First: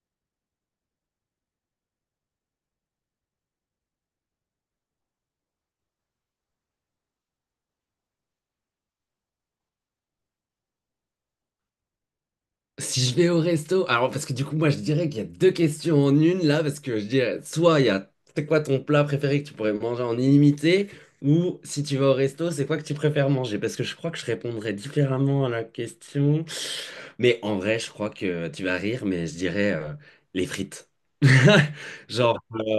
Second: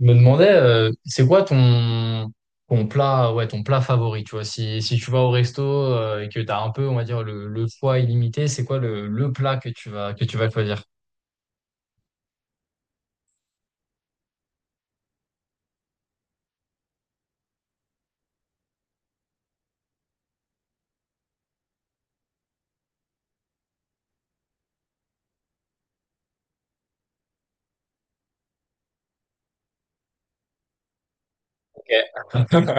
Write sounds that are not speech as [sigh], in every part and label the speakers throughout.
Speaker 1: Je me demandais, c'est quoi ton plat, ouais, ton plat favori, tu vois, si tu vas au resto et que tu as un peu, on va dire, le choix illimité, c'est quoi le plat que tu que tu vas choisir?
Speaker 2: Si je vais au resto, alors parce que du coup, moi je dirais qu'il y a deux questions en une là, parce que je dirais soit il y a c'est quoi ton plat préféré que tu pourrais manger en illimité, ou si tu vas au resto, c'est quoi que tu préfères manger? Parce que je crois que je répondrais différemment à la question. Mais en vrai, je crois que tu vas rire, mais je dirais les frites. [laughs]
Speaker 1: Ok.
Speaker 2: Genre, euh,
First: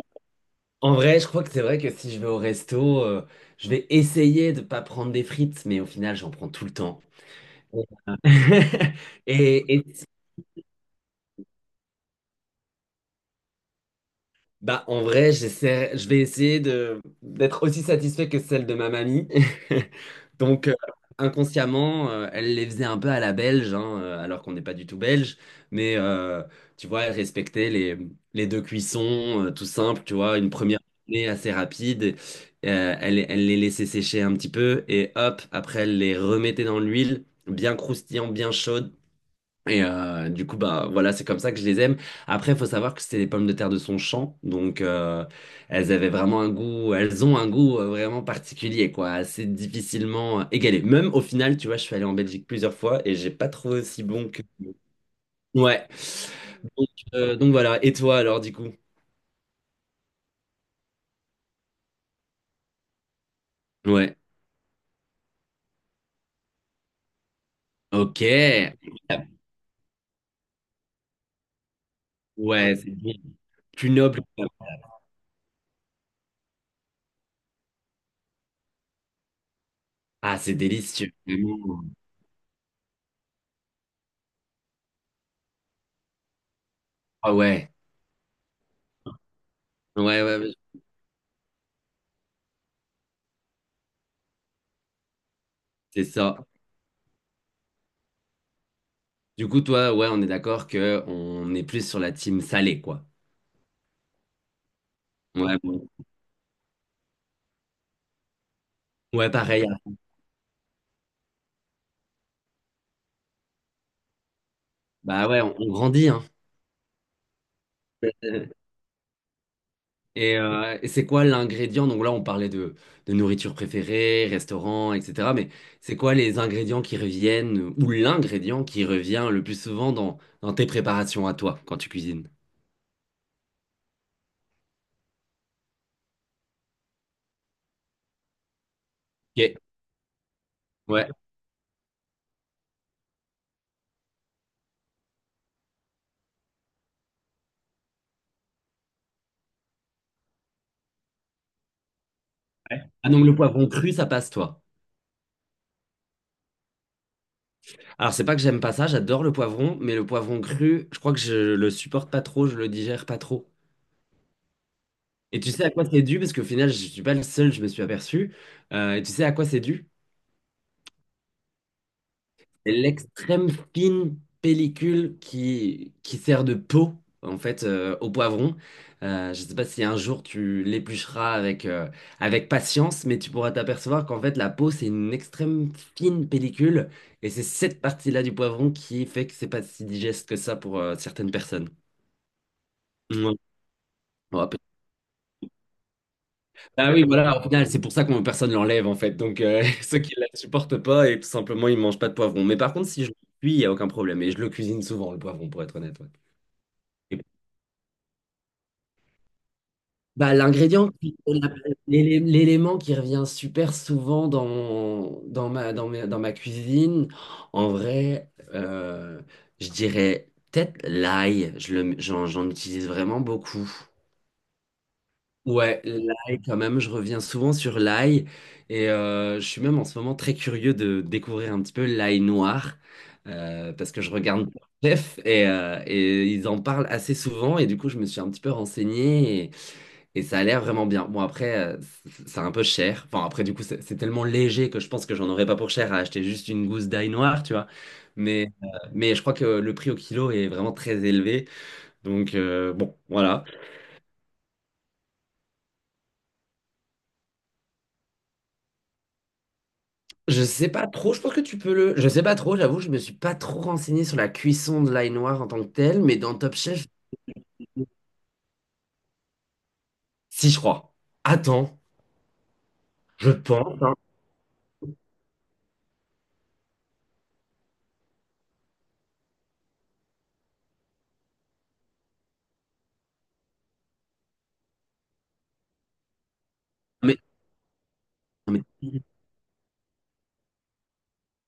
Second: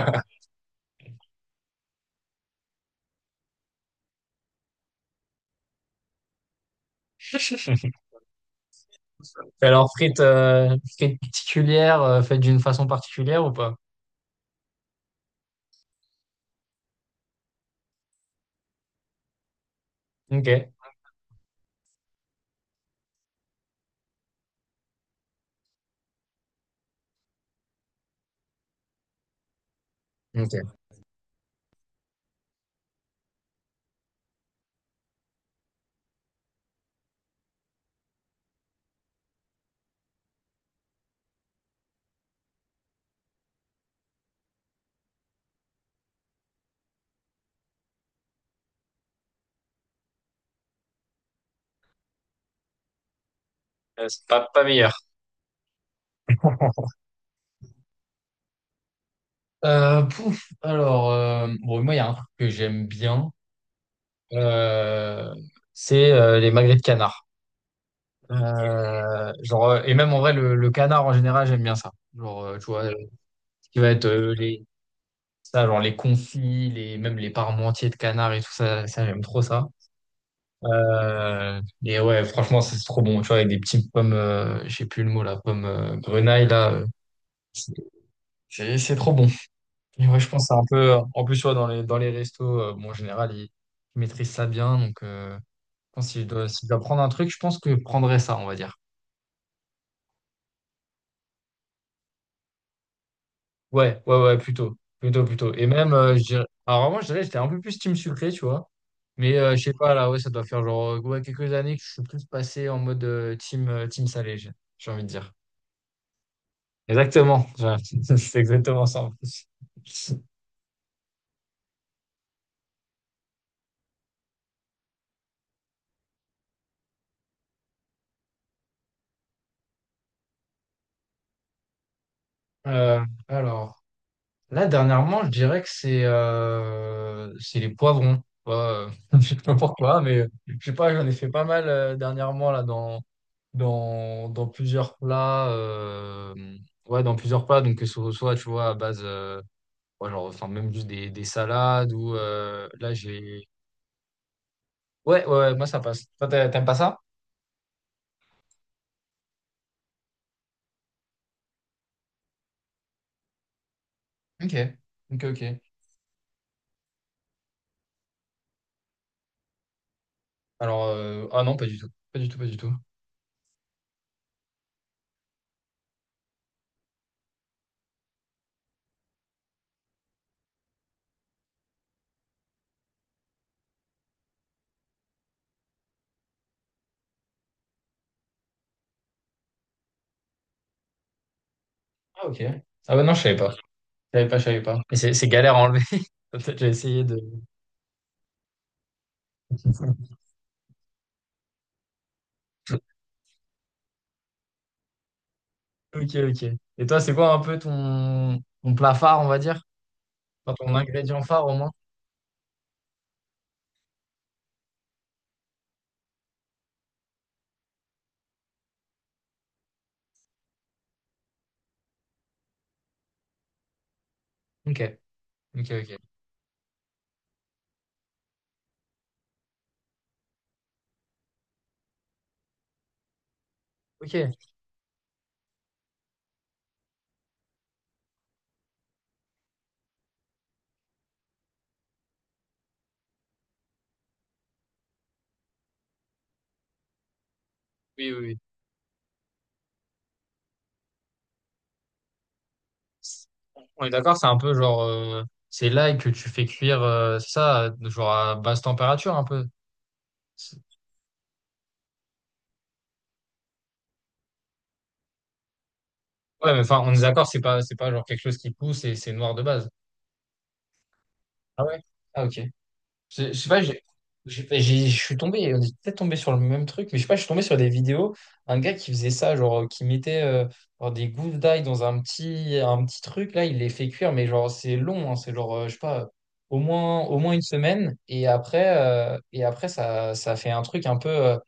Speaker 2: En vrai, je crois que c'est vrai que si je vais au resto, je vais essayer de pas prendre des frites, mais au final, j'en prends tout le temps.
Speaker 1: [laughs]
Speaker 2: [laughs]
Speaker 1: Alors,
Speaker 2: Et,
Speaker 1: frites, frites particulières, faites d'une façon particulière ou pas?
Speaker 2: bah, en vrai, je vais essayer de d'être aussi satisfait que celle de ma mamie. [laughs]
Speaker 1: Ok.
Speaker 2: Donc, inconsciemment, elle les faisait un peu à la belge, hein, alors qu'on n'est pas du tout belge. Mais euh, Tu vois, elle respectait les deux cuissons, tout simple, tu vois, une
Speaker 1: Ok.
Speaker 2: première cuisson assez rapide. Elle les laissait sécher un petit peu et hop, après, elle les remettait dans l'huile, bien croustillant, bien chaude. Et du coup, bah voilà, c'est comme ça que je les aime. Après, il faut savoir que c'était des pommes de terre de son champ, donc elles avaient vraiment un goût, elles ont un goût vraiment particulier, quoi, assez difficilement égalé. Même au final, tu vois, je suis allé en Belgique plusieurs fois et j'ai pas trouvé aussi
Speaker 1: C'est
Speaker 2: bon que.
Speaker 1: pas meilleur.
Speaker 2: Ouais. Donc,
Speaker 1: [laughs]
Speaker 2: donc voilà. Et toi, alors, du coup?
Speaker 1: Bon, moi, il y a un truc que j'aime bien,
Speaker 2: Ouais.
Speaker 1: euh, c'est les magrets de canard.
Speaker 2: Ok.
Speaker 1: Genre, et même en vrai, le canard en général, j'aime bien ça. Genre, tu
Speaker 2: Ouais,
Speaker 1: vois,
Speaker 2: c'est bon.
Speaker 1: ce qui va
Speaker 2: Plus
Speaker 1: être
Speaker 2: noble.
Speaker 1: les, ça, genre les confits, les, même les parmentiers de canard et tout ça, ça j'aime trop ça.
Speaker 2: Ah, c'est délicieux. Vraiment.
Speaker 1: Et ouais, franchement, c'est trop bon, tu vois, avec des petites pommes, je sais plus le mot, là pommes grenaille,
Speaker 2: Ah ouais.
Speaker 1: c'est c'est trop bon. Et ouais,
Speaker 2: Ouais,
Speaker 1: je
Speaker 2: ouais,
Speaker 1: pense que c'est
Speaker 2: ouais,
Speaker 1: un peu, en plus, tu vois, dans les restos, bon, en général, ils maîtrisent ça bien, donc je
Speaker 2: c'est
Speaker 1: pense que si je
Speaker 2: ça.
Speaker 1: si je dois prendre un truc, je pense que je prendrais ça, on va dire.
Speaker 2: Du coup, toi, ouais, on est d'accord que on est plus sur la team salée, quoi.
Speaker 1: Ouais, ouais, ouais, plutôt. Plutôt, plutôt.
Speaker 2: Ouais,
Speaker 1: Et
Speaker 2: bon.
Speaker 1: même, je dirais... Alors avant, je dirais que j'étais un peu plus team sucré, tu vois.
Speaker 2: Ouais,
Speaker 1: Mais je
Speaker 2: pareil,
Speaker 1: sais
Speaker 2: hein.
Speaker 1: pas, là, ouais, ça doit faire genre ouais, quelques années que je suis plus passé en mode team salé, j'ai envie de
Speaker 2: Bah
Speaker 1: dire.
Speaker 2: ouais, on grandit, hein.
Speaker 1: Exactement. Ouais, [laughs] c'est
Speaker 2: [laughs]
Speaker 1: exactement ça en plus.
Speaker 2: Et c'est quoi l'ingrédient? Donc là, on parlait de nourriture préférée, restaurant, etc. Mais c'est quoi les ingrédients qui reviennent ou l'ingrédient qui revient le plus souvent dans, dans tes préparations à toi quand tu cuisines?
Speaker 1: Alors. Là, dernièrement, je dirais que c'est les poivrons. Ouais, euh, [laughs] je sais pas
Speaker 2: Ok.
Speaker 1: pourquoi, mais je sais pas, j'en
Speaker 2: Ouais.
Speaker 1: ai fait pas mal dernièrement là dans plusieurs plats. Ouais, dans plusieurs plats. Donc que ce soit, tu vois, à base, ouais, genre, enfin même juste des salades ou là
Speaker 2: Ah donc le
Speaker 1: j'ai.
Speaker 2: poivron cru, ça passe, toi.
Speaker 1: Ouais, ouais, ouais, moi ça passe. Toi, t'aimes pas ça?
Speaker 2: Alors, c'est pas que j'aime pas ça, j'adore le poivron, mais le poivron cru, je crois que je le supporte pas trop, je le digère pas trop.
Speaker 1: Ok, ok,
Speaker 2: Et
Speaker 1: ok.
Speaker 2: tu sais à quoi c'est dû? Parce qu'au final, je suis pas le seul, je me suis aperçu. Et tu sais à quoi c'est dû?
Speaker 1: Alors, ah non, pas du tout, pas du tout, pas du
Speaker 2: C'est
Speaker 1: tout.
Speaker 2: l'extrême fine pellicule qui sert de peau, en fait, au poivron. Je ne sais pas si un jour tu l'éplucheras avec, avec patience, mais tu pourras t'apercevoir qu'en fait, la peau, c'est une extrême fine pellicule. Et c'est cette partie-là du poivron qui fait que c'est pas si digeste que ça pour certaines personnes.
Speaker 1: Ah ok. Ah bah non, je savais
Speaker 2: Ouais.
Speaker 1: pas, je savais pas,
Speaker 2: On
Speaker 1: je
Speaker 2: va
Speaker 1: savais pas. Et c'est galère à enlever. [laughs] Peut-être j'ai
Speaker 2: Ah
Speaker 1: essayé
Speaker 2: oui,
Speaker 1: de.
Speaker 2: voilà, au final, c'est pour ça que personne ne l'enlève, en fait. Donc, [laughs] ceux qui ne la supportent pas, et tout simplement, ils ne mangent pas de poivron. Mais par contre, si je le cuis, il n'y a aucun problème. Et je le cuisine souvent, le poivron, pour être honnête. Ouais.
Speaker 1: Ok, ok. Et toi, c'est
Speaker 2: Et-
Speaker 1: quoi un peu ton, ton plat phare, on va dire?
Speaker 2: Bah,
Speaker 1: Enfin, ton ingrédient phare au moins?
Speaker 2: l'élément qui revient super souvent dans, dans ma cuisine, en vrai, euh, je dirais peut-être l'ail, j'en utilise vraiment beaucoup.
Speaker 1: Ok, ok,
Speaker 2: Ouais,
Speaker 1: ok.
Speaker 2: l'ail quand même, je reviens souvent sur l'ail et je suis même en ce moment très curieux de découvrir un petit peu l'ail noir, parce que je
Speaker 1: Ok,
Speaker 2: regarde Chef [laughs] et ils en parlent assez souvent et du coup je me suis un petit peu renseigné et ça a l'air vraiment bien. Bon après c'est un peu cher, enfin après du coup c'est tellement léger que je pense que j'en aurais pas pour cher à acheter juste une gousse d'ail noir, tu vois.
Speaker 1: oui, oui, oui.
Speaker 2: Mais, euh, mais je crois que le prix au kilo est vraiment très élevé donc bon
Speaker 1: C'est-
Speaker 2: voilà.
Speaker 1: On est d'accord, c'est un peu genre, c'est l'ail que tu fais cuire, c'est ça, genre à basse température un peu.
Speaker 2: Je
Speaker 1: C'est-
Speaker 2: sais pas trop, je pense que tu peux le. Je sais pas trop, j'avoue, je me suis pas trop renseigné sur la cuisson de l'ail noir en tant que tel, mais dans
Speaker 1: Ouais,
Speaker 2: Top
Speaker 1: mais enfin,
Speaker 2: Chef,
Speaker 1: on est d'accord, c'est pas genre quelque chose qui pousse et c'est noir de base.
Speaker 2: si je crois.
Speaker 1: Ah ouais?
Speaker 2: Attends,
Speaker 1: Ah ok.
Speaker 2: je
Speaker 1: Je sais pas,
Speaker 2: pense, hein.
Speaker 1: je suis tombé, on est peut-être tombé sur le même truc, mais je sais pas, je suis tombé sur des vidéos, un gars qui faisait ça, genre, qui mettait genre des gousses d'ail dans un un petit truc, là, il les fait cuire, mais genre, c'est long, hein, c'est genre, je sais pas,
Speaker 2: Mais,
Speaker 1: au moins une semaine,
Speaker 2: mais-
Speaker 1: et après ça, ça fait un truc un peu,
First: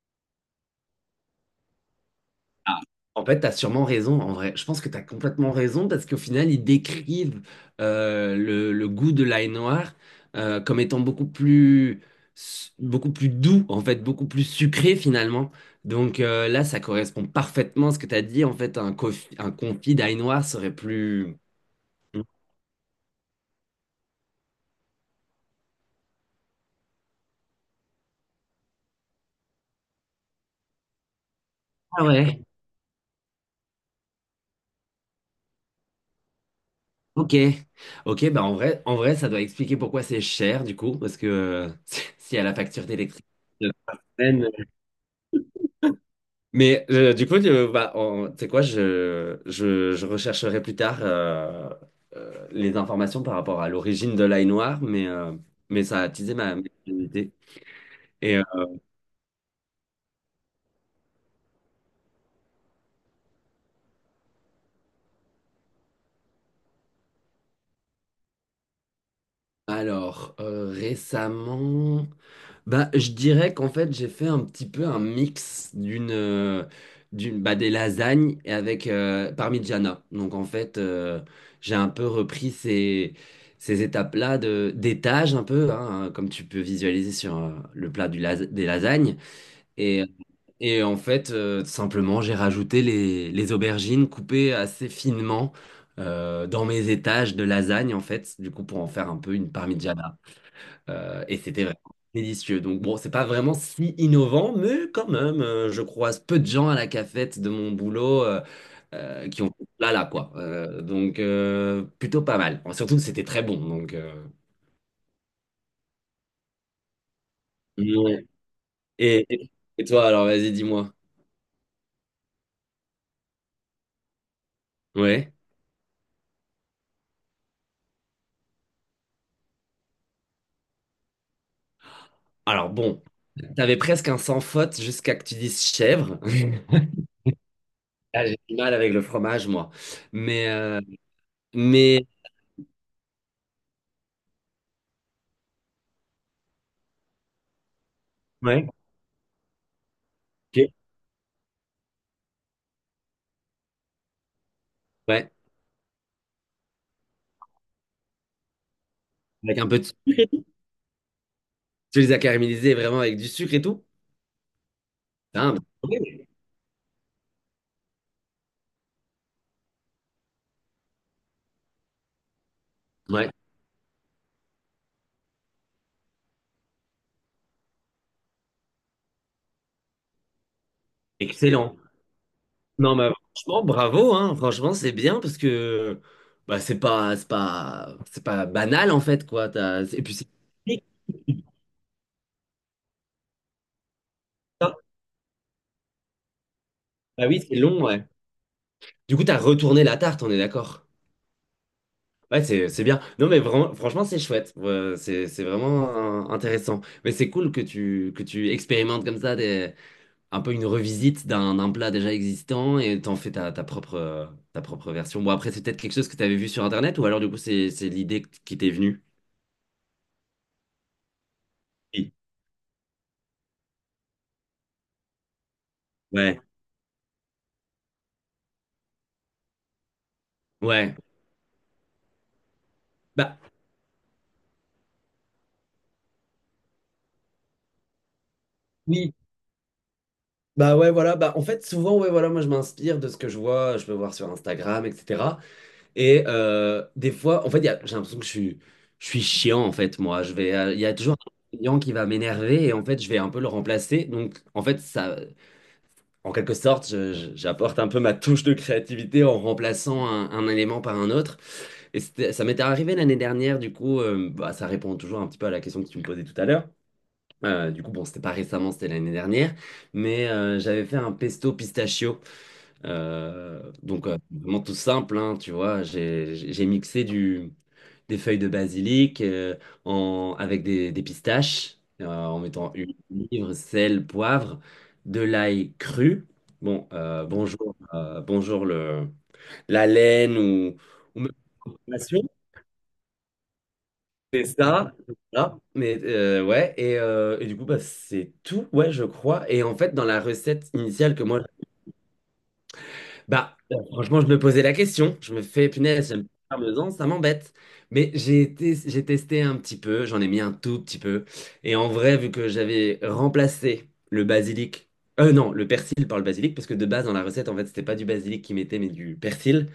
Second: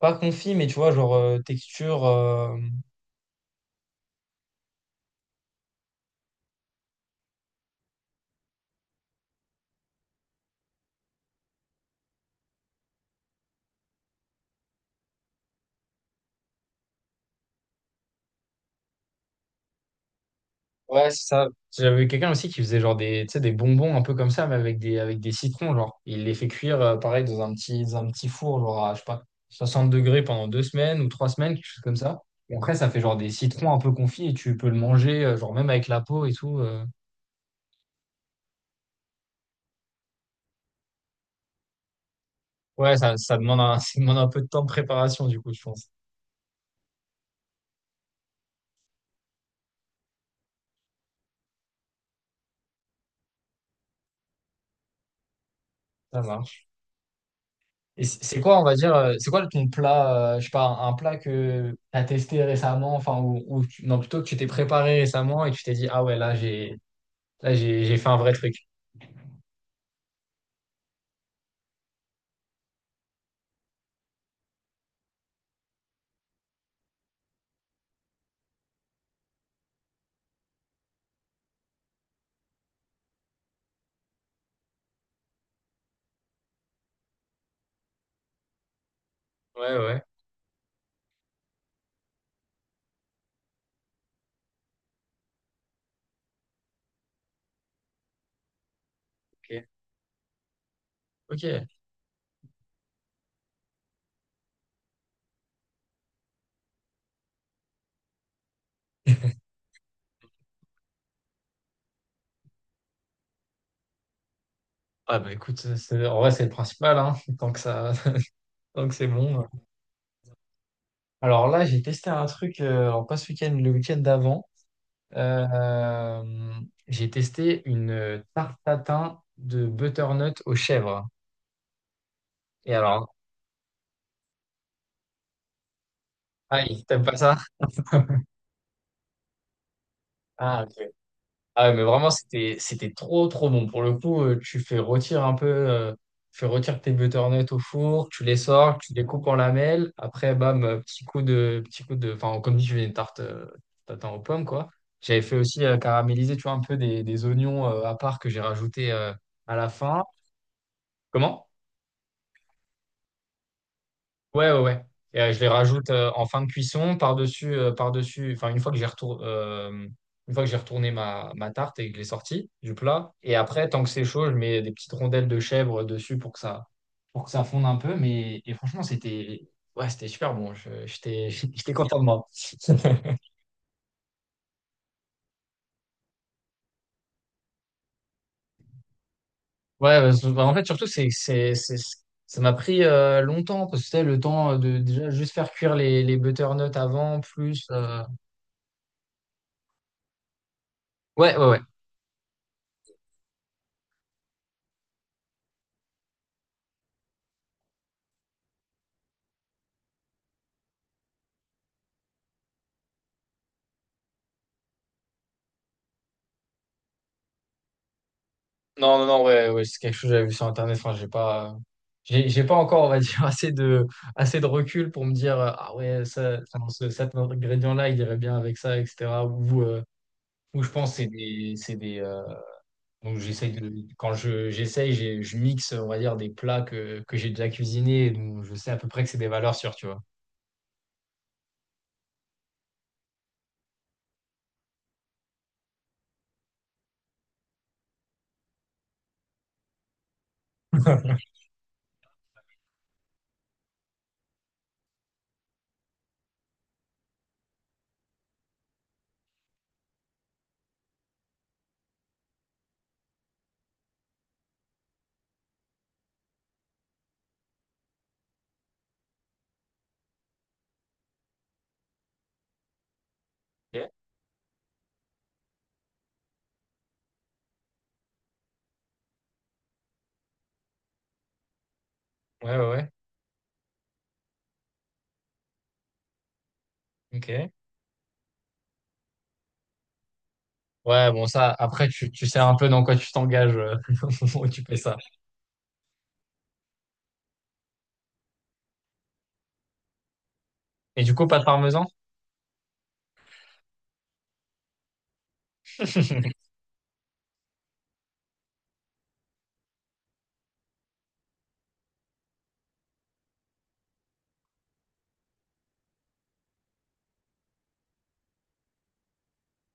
Speaker 1: pas confit, mais tu vois, genre, texture.
Speaker 2: ah, En fait, t'as sûrement raison, en vrai. Je pense que t'as complètement raison parce qu'au final, ils décrivent le goût de l'ail noir comme étant beaucoup plus doux, en fait, beaucoup plus sucré finalement. Donc là, ça correspond parfaitement à ce que t'as dit. En fait, un confit d'ail noir serait
Speaker 1: Ouais, c'est
Speaker 2: plus.
Speaker 1: ça. J'avais quelqu'un aussi qui faisait genre des, tu sais, des bonbons un peu comme ça, mais avec des citrons, genre. Il les fait cuire, pareil, dans un dans un petit four, genre à, je sais pas, 60 degrés pendant deux semaines ou trois semaines, quelque chose comme
Speaker 2: Ah
Speaker 1: ça.
Speaker 2: ouais,
Speaker 1: Et après, ça fait genre des citrons un peu confits et tu peux le manger, genre même avec la peau et tout. Euh.
Speaker 2: ok. Ok, bah en vrai, ça doit expliquer pourquoi c'est cher du coup, parce que [laughs] s'il y a la facture
Speaker 1: Ouais, ça,
Speaker 2: d'électricité
Speaker 1: ça demande
Speaker 2: de
Speaker 1: [laughs]
Speaker 2: la
Speaker 1: ça demande un peu de
Speaker 2: semaine.
Speaker 1: temps de préparation, du coup, je pense.
Speaker 2: Mais du coup, bah, tu sais quoi, je rechercherai plus tard les informations par rapport à l'origine de l'ail noir, mais ça a
Speaker 1: Ça
Speaker 2: attisé ma
Speaker 1: marche.
Speaker 2: curiosité.
Speaker 1: Et
Speaker 2: Et
Speaker 1: c'est quoi, on va dire, c'est quoi ton plat, je sais pas, un plat que t'as testé récemment, enfin, ou, non, plutôt que tu t'es préparé récemment et tu t'es dit, ah ouais, là, j'ai là, j'ai fait un vrai truc.
Speaker 2: récemment. Bah, je dirais qu'en fait, j'ai fait un petit peu un mix des lasagnes et avec parmigiana. Donc en fait, j'ai un peu repris ces étapes-là de d'étage un peu hein, comme tu peux visualiser sur le plat des lasagnes
Speaker 1: Ouais, ouais,
Speaker 2: et et en fait, simplement, j'ai rajouté les aubergines coupées assez finement, dans mes étages de lasagne en fait, du coup pour en faire un peu une
Speaker 1: ok.
Speaker 2: parmigiana. Et c'était
Speaker 1: Ok.
Speaker 2: vraiment délicieux. Donc bon, c'est pas vraiment si innovant, mais quand même, je croise peu de gens à la cafette de mon boulot qui ont là là quoi. Donc plutôt pas mal. Enfin, surtout que c'était très bon. Donc
Speaker 1: Ah bah écoute, c'est- en vrai, c'est le principal, hein, [laughs] tant que ça,
Speaker 2: ouais.
Speaker 1: [laughs] tant que c'est
Speaker 2: Et,
Speaker 1: bon.
Speaker 2: et- et toi alors, vas-y, dis-moi.
Speaker 1: Alors là, j'ai testé un truc, alors pas ce week-end, le week-end d'avant.
Speaker 2: Ouais.
Speaker 1: Euh, j'ai testé une tarte tatin de butternut aux chèvres.
Speaker 2: Alors
Speaker 1: Et
Speaker 2: bon,
Speaker 1: alors,
Speaker 2: t'avais presque un sans faute jusqu'à que tu dises chèvre.
Speaker 1: ah,
Speaker 2: [laughs]
Speaker 1: t'aimes pas ça?
Speaker 2: Là, j'ai du mal avec le fromage, moi. Mais,
Speaker 1: Ah,
Speaker 2: euh,
Speaker 1: ok. Ah ouais, mais
Speaker 2: mais...
Speaker 1: vraiment, c'était trop, trop bon. Pour le coup, tu fais retirer un peu, tu fais retirer tes butternuts au four, tu les
Speaker 2: Ouais.
Speaker 1: sors, tu les coupes en lamelles. Après, bam,
Speaker 2: Ok.
Speaker 1: petit coup petit coup de, enfin, comme dit, je fais une tarte, tatin aux pommes, quoi. J'avais
Speaker 2: Ouais.
Speaker 1: fait aussi caraméliser, tu vois, un peu des oignons à part que j'ai rajouté à
Speaker 2: Avec un
Speaker 1: la
Speaker 2: peu de...
Speaker 1: fin. Comment?
Speaker 2: Tu les as caramélisés vraiment avec du sucre et tout?
Speaker 1: Ouais, ouais, ouais. Et, je les
Speaker 2: Ah, bah,
Speaker 1: rajoute
Speaker 2: oui.
Speaker 1: en fin de cuisson, par-dessus, par-dessus, enfin, une fois que j'ai retour, une fois que j'ai retourné ma, ma tarte et que je l'ai sortie du plat.
Speaker 2: Ouais,
Speaker 1: Et après, tant que c'est chaud, je mets des petites rondelles de chèvre dessus pour que ça fonde un peu. Mais et franchement, c'était ouais, c'était super bon. J'étais [laughs] j'étais
Speaker 2: excellent.
Speaker 1: content de moi.
Speaker 2: Non, mais
Speaker 1: [laughs]
Speaker 2: franchement, bravo, hein. Franchement, c'est bien parce que bah, c'est pas banal en fait, quoi.
Speaker 1: Ouais,
Speaker 2: Et puis
Speaker 1: parce
Speaker 2: c'est
Speaker 1: que, bah, en fait,
Speaker 2: technique,
Speaker 1: surtout, c'est, ça m'a pris longtemps, parce que c'était le temps
Speaker 2: ça.
Speaker 1: de déjà juste faire cuire les butternuts avant,
Speaker 2: Bah oui, c'est
Speaker 1: plus.
Speaker 2: long,
Speaker 1: Euh,
Speaker 2: ouais. Du coup, t'as retourné la tarte, on est d'accord.
Speaker 1: ouais, ouais, ouais.
Speaker 2: Ouais, c'est bien. Non, mais vraiment, franchement, c'est chouette. Ouais, c'est vraiment intéressant. Mais c'est cool que que tu expérimentes comme ça des, un peu une revisite d'un plat déjà existant et t'en fais ta propre version. Bon, après, c'est peut-être quelque chose que t'avais vu sur Internet ou alors, du coup, c'est l'idée qui t'est
Speaker 1: Non,
Speaker 2: venue.
Speaker 1: non, non, ouais, ouais, c'est quelque chose que j'avais vu sur Internet. Enfin, j'ai pas,
Speaker 2: Oui.
Speaker 1: j'ai pas encore, on va dire, [laughs] assez de recul pour me dire, ah ouais, ça,
Speaker 2: Ouais,
Speaker 1: enfin, cet ingrédient-là, il irait bien avec ça, etc. Ou je pense,
Speaker 2: ouais.
Speaker 1: que c'est des, donc
Speaker 2: Bah,
Speaker 1: j'essaye de, quand je, je mixe, on va dire, des plats que j'ai déjà cuisinés, et donc je sais à peu près que
Speaker 2: oui.
Speaker 1: c'est des valeurs sûres, tu vois.
Speaker 2: Bah ouais, voilà. Bah, en fait, souvent, ouais, voilà, moi, je m'inspire de ce que je vois, je peux voir sur Instagram, etc. Et des fois, en fait, j'ai l'impression que je suis chiant, en fait, moi. Je vais, il y a toujours
Speaker 1: [laughs]
Speaker 2: un client qui va m'énerver et en fait, je vais un peu le remplacer. Donc, en fait, ça. En quelque sorte, j'apporte un peu ma touche de créativité en remplaçant un élément par un autre. Ça m'était arrivé l'année dernière, du coup, bah, ça répond toujours un petit peu à la question que tu me posais tout à l'heure. Du coup, bon, c'était pas récemment, c'était l'année dernière, mais j'avais fait un pesto pistachio.
Speaker 1: Ok.
Speaker 2: Donc, vraiment tout simple, hein, tu vois, j'ai mixé des feuilles de basilic, en, avec des pistaches, en
Speaker 1: Ouais, ouais,
Speaker 2: mettant
Speaker 1: ouais.
Speaker 2: huile, livre, sel, poivre, de l'ail cru. Bon,
Speaker 1: Ok.
Speaker 2: bonjour, bonjour la laine
Speaker 1: Ouais,
Speaker 2: ou
Speaker 1: bon,
Speaker 2: même
Speaker 1: ça, après,
Speaker 2: la passion.
Speaker 1: tu sais un peu dans quoi tu t'engages [laughs] au moment
Speaker 2: C'est
Speaker 1: où tu fais
Speaker 2: ça,
Speaker 1: ça.
Speaker 2: c'est ça. Mais ouais, et du coup, bah, c'est tout, ouais, je crois. Et en fait, dans la recette
Speaker 1: Et du
Speaker 2: initiale que
Speaker 1: coup, pas
Speaker 2: moi
Speaker 1: de parmesan?
Speaker 2: bah, franchement, je me posais la question. Je me fais, punaise, j'aime
Speaker 1: [laughs]
Speaker 2: pas faire deux ans, ça m'embête. Mais j'ai été, j'ai testé un petit peu, j'en ai mis un tout petit peu. Et en vrai, vu que j'avais remplacé le basilic, non, le persil par le basilic, parce que de base, dans la recette, en fait, c'était pas du basilic qu'ils mettaient, mais du persil.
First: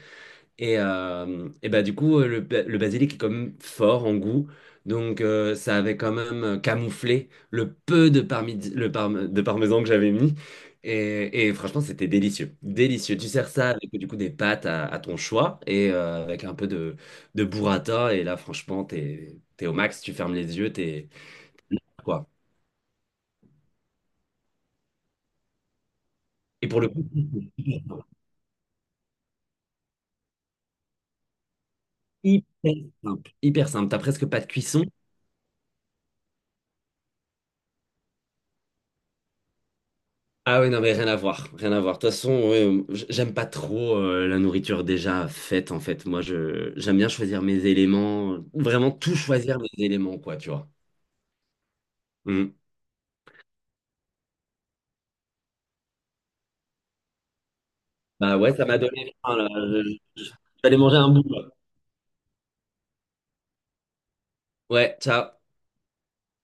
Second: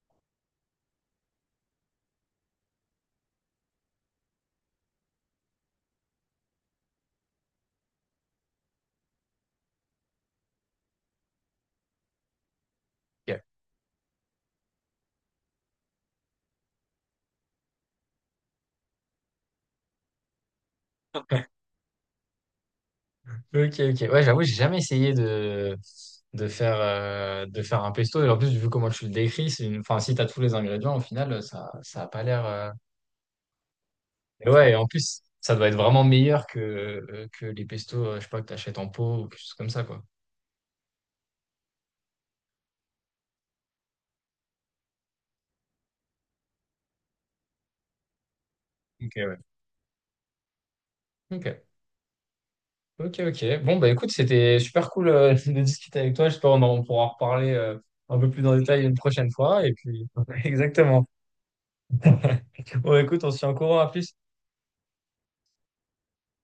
Speaker 2: Et bah, du coup, le basilic est quand même fort en goût. Donc, ça avait quand même camouflé le peu de, parmesan que j'avais mis. Et franchement, c'était délicieux. Délicieux. Tu sers ça avec du coup des pâtes à ton choix et avec un peu de burrata. Et là, franchement, t'es au max, tu fermes les yeux, t'es
Speaker 1: Ok.
Speaker 2: quoi.
Speaker 1: Ok, ok. Ouais, j'avoue, j'ai jamais essayé
Speaker 2: Et pour le coup,
Speaker 1: de faire un pesto.
Speaker 2: [laughs]
Speaker 1: Et en plus, vu comment tu le décris, c'est une... enfin, si t'as tous les ingrédients, au final, ça a pas l'air.
Speaker 2: hyper
Speaker 1: Euh,
Speaker 2: simple. Hyper simple. T'as presque pas de
Speaker 1: et ouais, et
Speaker 2: cuisson.
Speaker 1: en plus, ça doit être vraiment meilleur que les pestos, je sais pas, que t'achètes en pot ou quelque chose comme ça, quoi.
Speaker 2: Ah oui, non, mais rien à voir, rien à voir. De toute façon, ouais, j'aime pas trop la nourriture déjà faite, en fait. Moi, je j'aime bien choisir mes éléments, vraiment
Speaker 1: Ok,
Speaker 2: tout
Speaker 1: ouais.
Speaker 2: choisir mes éléments, quoi, tu vois.
Speaker 1: Ok,
Speaker 2: Mm.
Speaker 1: ok, ok. Bon, bah écoute, c'était super cool [laughs] de discuter avec toi. J'espère qu'on pourra en reparler un peu
Speaker 2: Bah
Speaker 1: plus
Speaker 2: ouais,
Speaker 1: en
Speaker 2: ça m'a
Speaker 1: détail une
Speaker 2: donné
Speaker 1: prochaine
Speaker 2: faim, là.
Speaker 1: fois. Et
Speaker 2: Je vais
Speaker 1: puis, [laughs]
Speaker 2: aller manger
Speaker 1: exactement.
Speaker 2: un bout, là.
Speaker 1: Bon, écoute, on se tient au courant. À plus.
Speaker 2: Ouais, ciao.